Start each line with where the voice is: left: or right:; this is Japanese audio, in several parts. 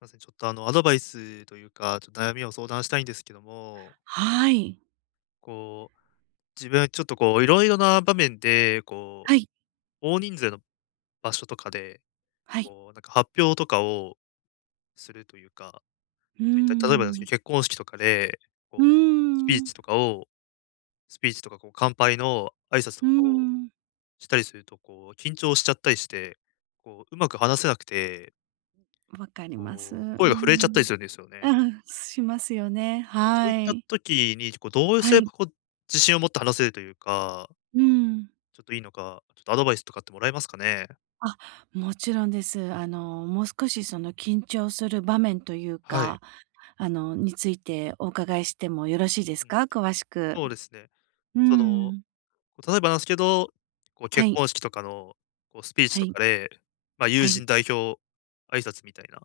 left: ません、ちょっと、あの、アドバイスというか、ちょっと悩みを相談したいんですけども。
right: はい。
left: こう、自分はちょっとこういろいろな場面で、こ
right: はい。
left: う、大人数の場所とかで、
right: はい。
left: こうなんか発表とかを、するというか、
right: うー
left: そういった例えばなんですけ
right: ん。
left: ど、結婚式とかで、
right: う
left: こ
right: ー
left: うスピーチ
right: ん。
left: とかをスピーチとかこう乾杯の挨拶
right: う
left: と
right: ー
left: かを
right: ん。
left: したりすると、こう緊張しちゃったりして、こううまく話せなくて
right: 分かります。う
left: こ
right: ん
left: う、
right: う
left: 声が震えちゃったり
right: ん。
left: するんですよ
right: う
left: ね。
right: んうん。しますよね、
left: そうい
right: は
left: った
right: い。
left: 時に、こうどうす
right: は
left: れ
right: い。
left: ばこう、自信を持って話せるというか
right: うん。
left: ちょっといいのか、ちょっとアドバイスとかってもらえますかね？
right: あ、もちろんです。あの、もう少し、その緊張する場面という
left: はい。
right: か、あのについてお伺いしてもよろしいで
left: う
right: す
left: ん。
right: か？詳しく。
left: そうですね。
right: うー
left: その、
right: ん。
left: 例えばなんですけど、こう
right: は
left: 結
right: い。
left: 婚式とかのこうスピーチ
right: は
left: と
right: い。
left: かで、ま、友
right: は
left: 人
right: い。
left: 代表挨拶みたいな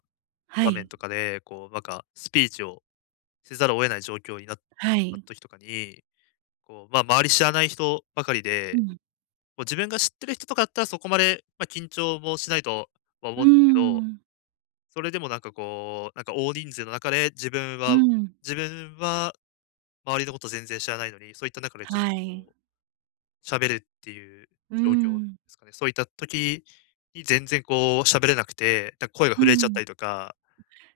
right: は
left: 場面
right: い。
left: とかで、こうなんかスピーチをせざるを得ない状況になった
right: はい。
left: 時とかに、こう、ま周り知らない人ばかり
right: う
left: で、
right: ん。
left: もう自分が知ってる人とかだったら、そこまで、ま、緊張もしないとは、ま、
right: う
left: 思
right: ー
left: うんですけど、
right: ん。
left: それでもなんかこう、なんか大人数の中で、自分
right: う
left: は
right: ん。
left: 自分は周りのこと全然知らないのに、そういった中でちょっ
right: は
left: と、
right: い。
left: 喋るっていう
right: う
left: 状況
right: ん。
left: すかね、そういった時に全然こうしゃべれなくて、だ声が
right: う
left: 震えちゃった
right: ん。
left: りとか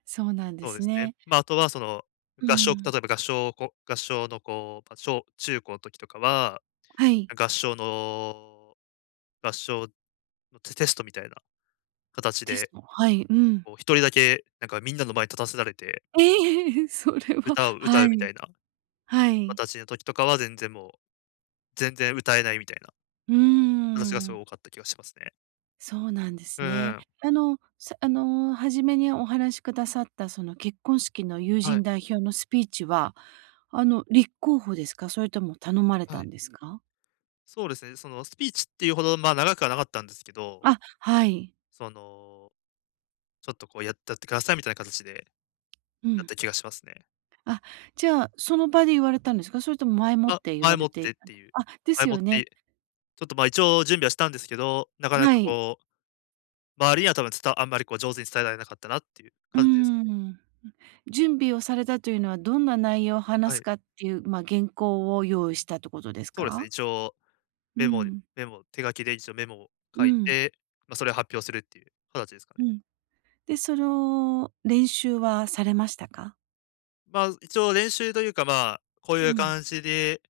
right: そうなんで
left: そうで
right: す
left: すね。
right: ね。
left: ま、あとはその、
right: う
left: 合唱例
right: ん。
left: えば合唱こ合唱のこう、ぱ、小中高の時とかは、
right: はい。
left: 合唱の、合唱のテテストみたいな形
right: テス
left: で、
right: ト、はい、うん。
left: こう1人だけなんかみんなの前に立たせられて
right: ええ、それは、
left: 歌を歌
right: は
left: うみた
right: い。
left: いな。
right: はい。
left: 私の時とかは全然もう、全然歌えないみたいな。
right: うー
left: 私がすご
right: ん。
left: い多かった気がしますね。
right: そうなんで
left: う
right: す
left: ん
right: ね。
left: うん。
right: あのあの初めにお話しくださったその結婚式の友
left: はい。
right: 人代表のスピーチは、あの立候補ですか？それとも頼まれ
left: は
right: た
left: い。
right: んですか？
left: そうですね。その、スピーチっていうほど、ま、長くはなかったんですけど。
right: あ、はい。
left: その、ちょっとこうやってやってくださいみたいな形で、
right: う
left: だっ
right: ん。
left: た気がしますね。
right: あ、じゃあその場で言われたんですか？それとも前もっ
left: あ、
right: て言わ
left: 前も
right: れ
left: っ
right: て？
left: てっていう、
right: あ、で
left: 前
right: す
left: もっ
right: よね。
left: て、ちょっとまあ、一応準備はしたんですけど、なかな
right: は
left: か
right: い。
left: こう。周りには多分、つたあんまりこう上手に伝えられなかったなっていう
right: うー
left: 感じですかね。
right: ん。準備をされたというのはどんな内容を
left: は
right: 話す
left: い。
right: かっていう、まあ原稿を用意したということです
left: そうです
right: か？
left: ね、一応
right: う
left: メモ
right: ん。
left: メモ、手書きで一応メモを
right: う
left: 書い
right: ん。
left: て、ま、それを発表するっていう形ですか
right: う
left: ね。
right: ん。で、その、練習はされましたか？
left: まあ、一応練習というか、まあ、こう
right: う
left: いう
right: ん。
left: 感じで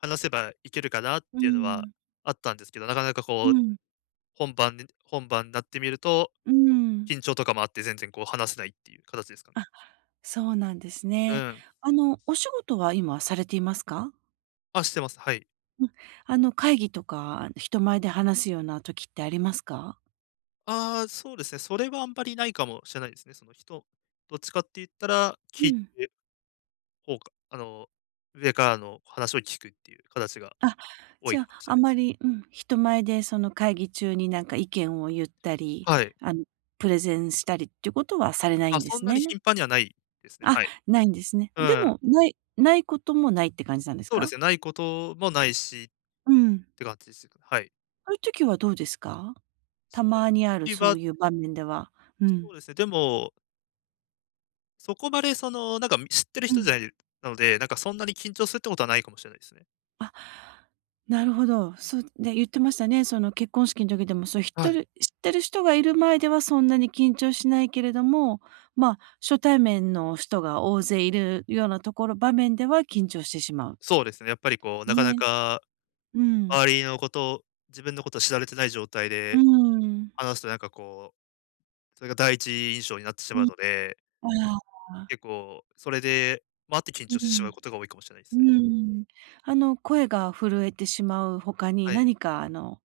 left: 話せばいけるかなっ
right: う
left: ていうのは
right: ん。
left: あったんですけど、なかなか
right: う
left: こう、
right: ん。
left: 本番で本番になってみると、
right: うん。
left: 緊張とかもあって、全然、こう、話せないっていう形ですかね。
right: あ、そうなんです
left: う
right: ね。
left: ん。
right: あの、お仕事は今、されていますか？
left: あ、してます、はい。
right: うん、あの、会議とか、人前で話すような時ってありますか？
left: ああ、そうですね。それはあんまり無いかもしれないですね、その人どっちかって言ったら、
right: う
left: 聞い
right: ん。
left: て、ほうか、あの、上からの話を聞くっていう形が、
right: あ、
left: 多い
right: じゃ、
left: かもしれ
right: あ
left: な
right: ん
left: いです。
right: まりうん、人前でその会議中に何か意見を言ったり、
left: はい。
right: あの、プレゼンしたりっていうことはされない
left: あ、
right: んで
left: そん
right: す
left: な
right: ね？
left: に頻繁には無いですね、
right: あ、
left: はい。
right: 無いんですね。
left: う
right: で
left: ん。
right: も、無い、無いこともないって感じなんです
left: そうで
right: か？
left: すね、無いこともないし、っ
right: うん。
left: て感じです、はい。
right: そういう時はどうですか？た
left: そう
right: まにあ
left: い、
right: る、
left: き
right: そ
left: ば
right: ういう場面では。う
left: そう
right: ん。
left: ですね、でもそこまでその、なんか、う、知ってる
right: う
left: 人じゃ
right: ん。
left: なので、なんかそんなに緊張するってことはないかもしれないですね。
right: あ、なるほど。そう、ね、言ってましたね。その結婚式の時でも、そうひっ
left: は
right: と
left: い。
right: る、知ってる人が居る前ではそんなに緊張しないけれども、ま、初対面の人が大勢居るようなところ場面では緊張してしまう。
left: そうですね。やっぱりこう、なかな
right: ね。
left: か、
right: うん。
left: 周りのこと自分のことを知られてない状態
right: うー
left: で、
right: ん。
left: 話すとなんかこう、それが第一印象になってし
right: う
left: まう
right: ん。
left: ので。
right: ああ。
left: 結構、それでもあって、緊
right: う
left: 張してしま
right: ん。
left: うことが多いかもしれないで
right: うー
left: すね。
right: ん。あの、声が震えてしまう他に、
left: はい。
right: 何かあの、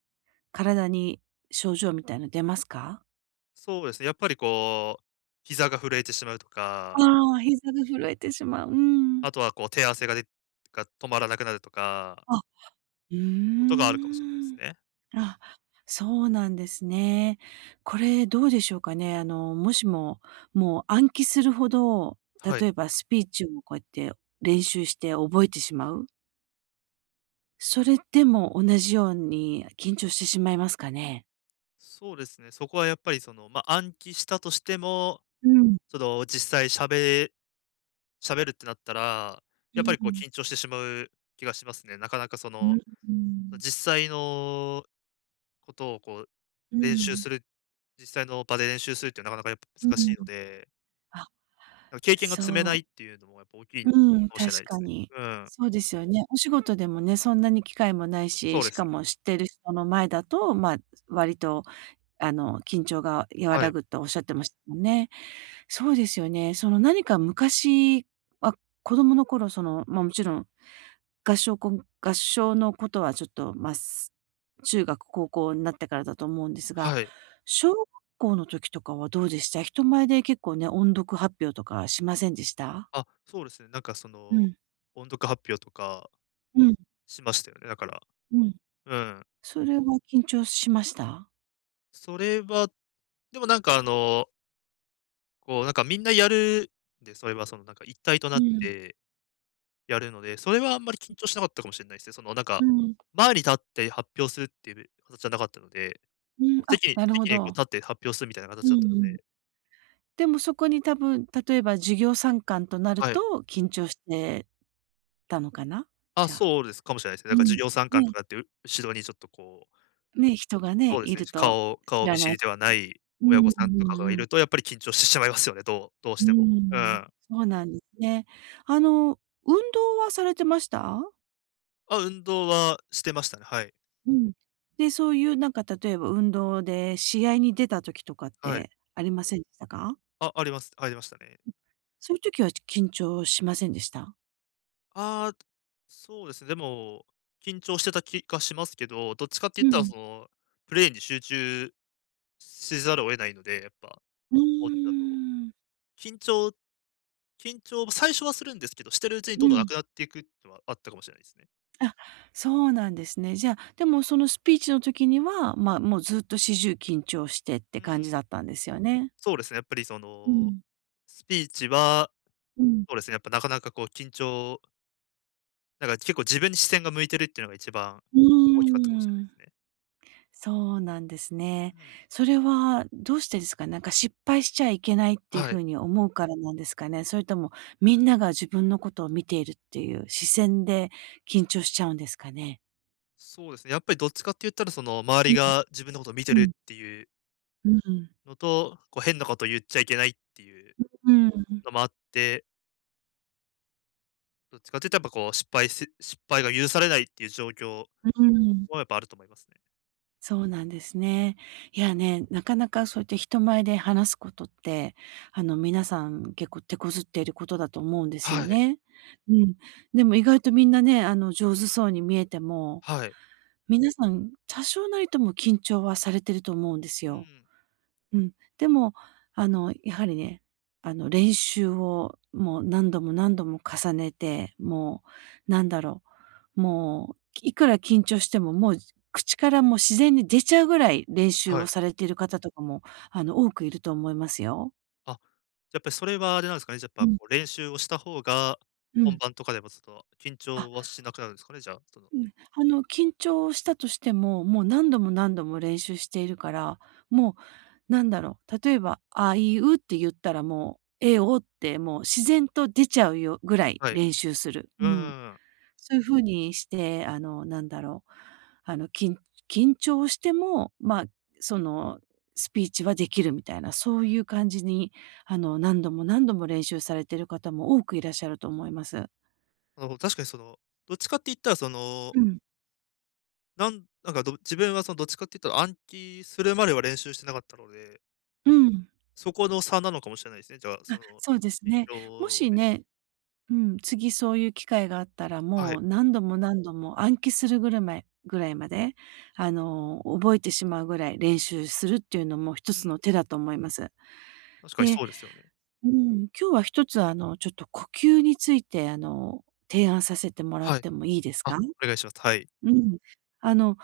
right: 体に症状みたいの出ますか？
left: そうですね、やっぱりこう膝が震えてしまうとか
right: あ、膝が震えてしまう。うん。
left: あとはこう手汗が出か止まらなくなるとか
right: あ、うー
left: ことがあるかもしれないです
right: ん。
left: ね。
right: あ、そうなんですね。これどうでしょうかね。あの、もしも、もう暗記するほど、
left: は
right: 例
left: い。
right: えばスピーチをこうやって練習して覚えてしまう。それでも同じように緊張してしまいますかね？
left: そうですね。そこはやっぱり、その、ま、暗記したとしても、
right: うん。
left: ちょっと実際しゃべ喋るってなったら、
right: う
left: やっぱ
right: ん
left: り
right: う
left: こう
right: ん。
left: 緊張してしまう気がしますね。なかなかそ
right: う
left: の、
right: んうん。
left: 実際のことをこう
right: うん、
left: 練習
right: ん。
left: する実際の場で練習するってなかなかやっぱ
right: う
left: 難し
right: ん。
left: いので。
right: あ、
left: なん経験が積めない
right: そ
left: っていうのもやっぱ大きい
right: う。
left: か
right: うん、
left: もし
right: 確
left: れないで
right: か
left: すね。
right: に。
left: うん。
right: そうですよね。お仕事でもね、そんなに機会もないし、
left: そうで
right: し
left: す
right: か
left: ね。
right: も知ってる人の前だと、ま、割と、あの緊張が和
left: は
right: ら
left: い。
right: ぐとおっしゃってましたもんね。そうですよね。その何か昔は、子供の頃、その、ま、もちろん、合唱こん合唱のことはちょっと、ます、中学、高校になってからだと思うんですが、
left: はい。
right: 小学校の時とかはどうでした、人前で結構ね、音読発表とかしませんでした？
left: あ、そうですね。なんかそ
right: う
left: の、
right: ん。
left: 音読発表とか
right: うん。
left: しましたよね、だから、
right: うん。
left: うん。
right: それは緊張しました？
left: それは、でも、なんか、あのこう、なんか、みんなやるんで、それは、その、なんか一体と
right: う
left: なっ
right: ん。
left: てやるので、それはあんまり緊張しなかったかもしんないすね。その、なん
right: う
left: か、
right: ん。
left: 前に立って発表するっていうぶ形じゃなかったので、
right: うん、あ、
left: 席に
right: なるほ
left: 席に、こう、
right: ど。
left: 立って発表するみたいな
right: うん
left: 形だったの
right: うん。
left: で。
right: でも、そこに多分、例えば授業参観となる
left: はい。
right: と緊張してたのかな？
left: あ、
right: じゃあ。
left: そうです、かもしれないです。
right: う
left: だから、授
right: ん、
left: 業参観と
right: ね。
left: かって、う後ろに、ちょっとこう
right: ね、人が
left: そ
right: ね、
left: うで
right: い
left: すね、
right: る
left: し
right: と、
left: 顔
right: 知
left: 顔
right: ら
left: 見
right: な
left: 知
right: い
left: りでは
right: 人
left: な
right: か、
left: い
right: うー
left: 親御
right: ん、
left: さんと
right: う
left: か
right: ん
left: が
right: う
left: い
right: ん。
left: ると、やっぱり緊張してしまい ますよね。どうどう
right: う
left: し
right: ー
left: ても。うんう
right: ん。
left: ん。
right: そうなんですね。あの、運動はされてました？
left: あ、運動はしてましたね、はい。
right: うん。で、そういう、なんか、例えば運動で試合に出た時とかっ
left: はい。
right: てありませんでしたか？
left: あ、ありますありましたね。
right: そういう時は、ち緊張しませんでした？
left: ああ。そうです。でも、緊張してた気がしますけど、どっちかって
right: う
left: いったら、
right: ん。
left: その、プレイに集中しざるを得ないんでやっぱ、
right: うー
left: スポーツだと、
right: ん。
left: 緊張緊張は、最初はするんですけど、してるうちに、
right: う
left: どんどんな
right: ん。
left: くなっていくのは、あったかもしれないすね。
right: あ、そうなんですね。じゃあ、でも、その、スピーチの時には、ま、もう、ずっと始終緊張してって
left: う
right: 感
left: ーん。
right: じだったんですよね？
left: そうですね、やっぱり、そ
right: う
left: の、
right: ん。
left: スピーチは、
right: うん。
left: そうですね、やっぱなかなか、こう、緊張なんか結構、自分に視線が向いてるっていうのが一番
right: う
left: 大きかったかもしれない
right: ー
left: で
right: ん。
left: すね。
right: そうなんですね。
left: うん。
right: それはどうしてですか。なんか失敗しちゃいけないっていう
left: はい。
right: 風に思うからなんですかね？それとも、みんなが自分のことを見ているっていう視線で緊張しちゃうんですかね？
left: そうですね。やっぱりどっちかって言ったら、その、周
right: う
left: り
right: ん。
left: が自分のことを見て
right: う
left: る
right: ん。
left: っていう
right: うん。
left: のと、こう変なこと言っちゃいけないっていう、
right: うん、うーん。
left: のもあってどっちかって言うとやっぱこう、失敗す失敗が許されないっていう状況
right: うーん。
left: は、やっぱあると思いますね。
right: そうなんですね。いやね、なかなかそうやって人前で話すことって、あの皆さん結構手こずっていることだと思うんです
left: は
right: よ
left: い。
right: ね。うん。でも意外とみんなね、あの上手そうに見えても、
left: はい。
right: 皆さん多少なりとも緊張はされてると思うんです
left: うー
right: よ。
left: ん。
right: うん。でも、あのやはりね。あの練習をもう、何度も何度も重ねてもう、なんだろう、もういくら緊張しても、もう口からもう、自然に出ちゃうぐらい練習
left: は
right: を
left: い。
right: されている方とかもあの、多くいると思いますよ。
left: あ、じゃ、やっぱりそれはあれなんですかね、じゃや
right: う
left: っぱ
right: ん。
left: こう練習をした方が、
right: う
left: 本
right: ん。
left: 番とかでもその、ちょっと緊
right: あ。
left: 張はしなくなるんですかね、じゃあ、その。
right: うん、あの緊張したとしても、もう何度も何度も練習しているから、もう何だろう、例えば、あいうって言ったらもう、えおってもう自然と出ちゃうよぐらい
left: はい。
right: 練習する。
left: うんう
right: う
left: ん
right: ん。
left: うん。
right: そういう風にして、あの何だろう、あのきん緊張しても、ま、そのスピーチはできるみたいな、
left: う
right: そ
left: ん。
right: ういう感じにあの何度も何度も練習されてる方も多くいらっしゃると思います。
left: あの、確かに、その、どっちかって言ったら、その。
right: うん。
left: なんなんか、ど自分はそのどっちかっていうと、暗記するまでは練習してなかったので。
right: うん。
left: そこの差なのかもしれないですね、じゃあ、そ
right: あ、
left: の、
right: そうです
left: 緊
right: ね。も
left: 張を
right: し
left: め
right: ね、うん、次そういう機会があったら、
left: は
right: も
left: い。
right: う何度も何度も暗記するぐるめいぐらいまで、あの覚えてしまうぐらい練習するっていうのも一
left: う
right: つの
left: ん。
right: 手だと思います。
left: 確かに
right: で
left: そうですよね。
right: うん、今日は1つ、あの、ちょっと呼吸について、あの、提案させてもらっ
left: はい。
right: てもいいです
left: あ、
right: か？
left: お願いします。はい。
right: うん。あの。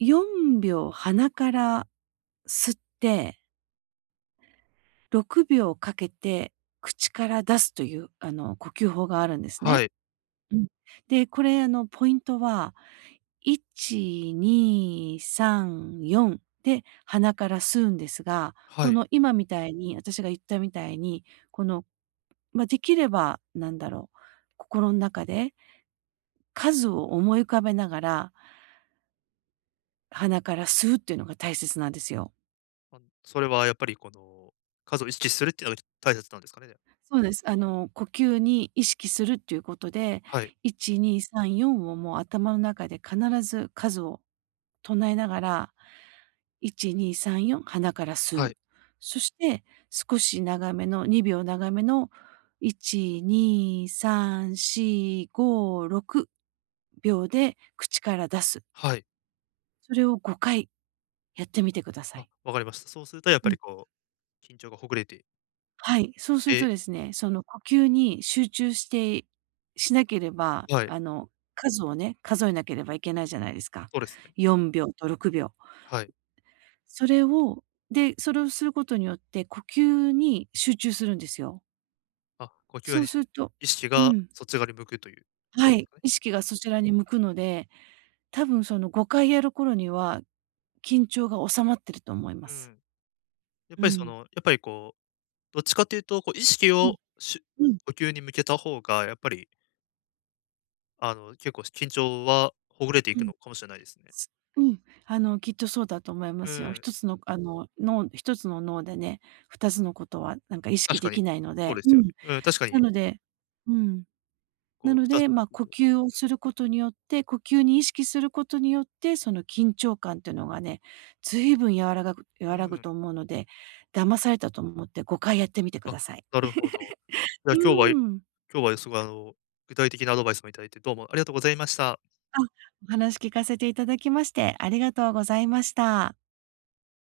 right: 4秒鼻から吸って6秒かけて口から出すというあの、呼吸法があるんです
left: は
right: ね。
left: い。
right: うん。で、これあの、ポイントは1、2、3、4で鼻から吸うんですが、
left: は
right: こ
left: い。
right: の今みたいに、私が言ったみたいに、この、ま、できれば、なんだろう、心ん中で。数を思い浮かべながら。鼻から吸うっていうのが大切なんですよ。
left: あ、それはやっぱり、この数を意識するっていうのがき大切なんですかね？
right: そうです。あの呼吸に意識するっていう事で、
left: はい。
right: 1、2、3、4を、もう頭の中で必ず数を唱えながら、1、2、3、4、鼻から
left: は
right: 吸
left: い。
right: う。そして、少し長めの、2秒長めの、1、2、3、4、5、6秒で口から出す。
left: はい。
right: それを5回やってみて下さい。
left: あ、分かりました。そうすると、やっぱ
right: う
left: り、
right: ん。
left: こう、緊張が解れて
right: はい、そうする
left: え。
right: とですね、その呼吸に集中してしなければ、
left: はい。
right: あの、数をね、数えなければいけないじゃないですか。
left: そうですね。
right: 4秒と6秒。
left: はい。
right: それをで、それをする事によって、呼吸に集中するんですよ。
left: あ、呼吸
right: そう
left: に
right: すると
left: 意識
right: う
left: が
right: ん。
left: そっち側に向くという事
right: は
left: なんです
right: い、
left: かね。
right: 意識がそちらに向くので、多分その、5回やる頃には、緊張が収まってると思いま
left: う
right: す。
left: ん。やっ
right: う
left: ぱり、その、
right: ん。
left: やっぱり、こう、どっちかっていうと、こう、意識
right: うん、
left: をしゅ
right: うん。
left: 呼吸に向けた方が、やっぱりあの結構し緊張は解れてい
right: う
left: く
right: ん。
left: のかもしれないですね。
right: うん。あの、きっとそうだと思いま
left: う
right: すよ。ひ
left: ん。
right: とつのあの、脳1つの脳でね、2つの事は、なんか意識
left: 確か
right: 出
left: に。
right: 来ないの
left: そう
right: で。
left: です
right: う
left: よ
right: ん、
left: ね。うん、確か
right: な
left: に。
right: のでうん。な
left: こう、
right: の
left: 2つ
right: で、
left: の
right: ま、呼
left: 事を
right: 吸を
left: う
right: す
left: ん。
right: る事によって、呼吸に意識する事によって、その緊張感というのがね、随分やわらがぐ
left: う
right: 和らぐ
left: ん。
right: と思うので、騙されたと思って5回やってみて
left: あ、
right: 下さい。
left: なるほど。じゃあ、
right: う
left: 今日はい
right: ーん。
left: 今日は、凄いあの、具体的なアドバイスも頂いて、どうもありがとうございました。
right: あ、お話聞かせて頂きまして、ありがとうございました。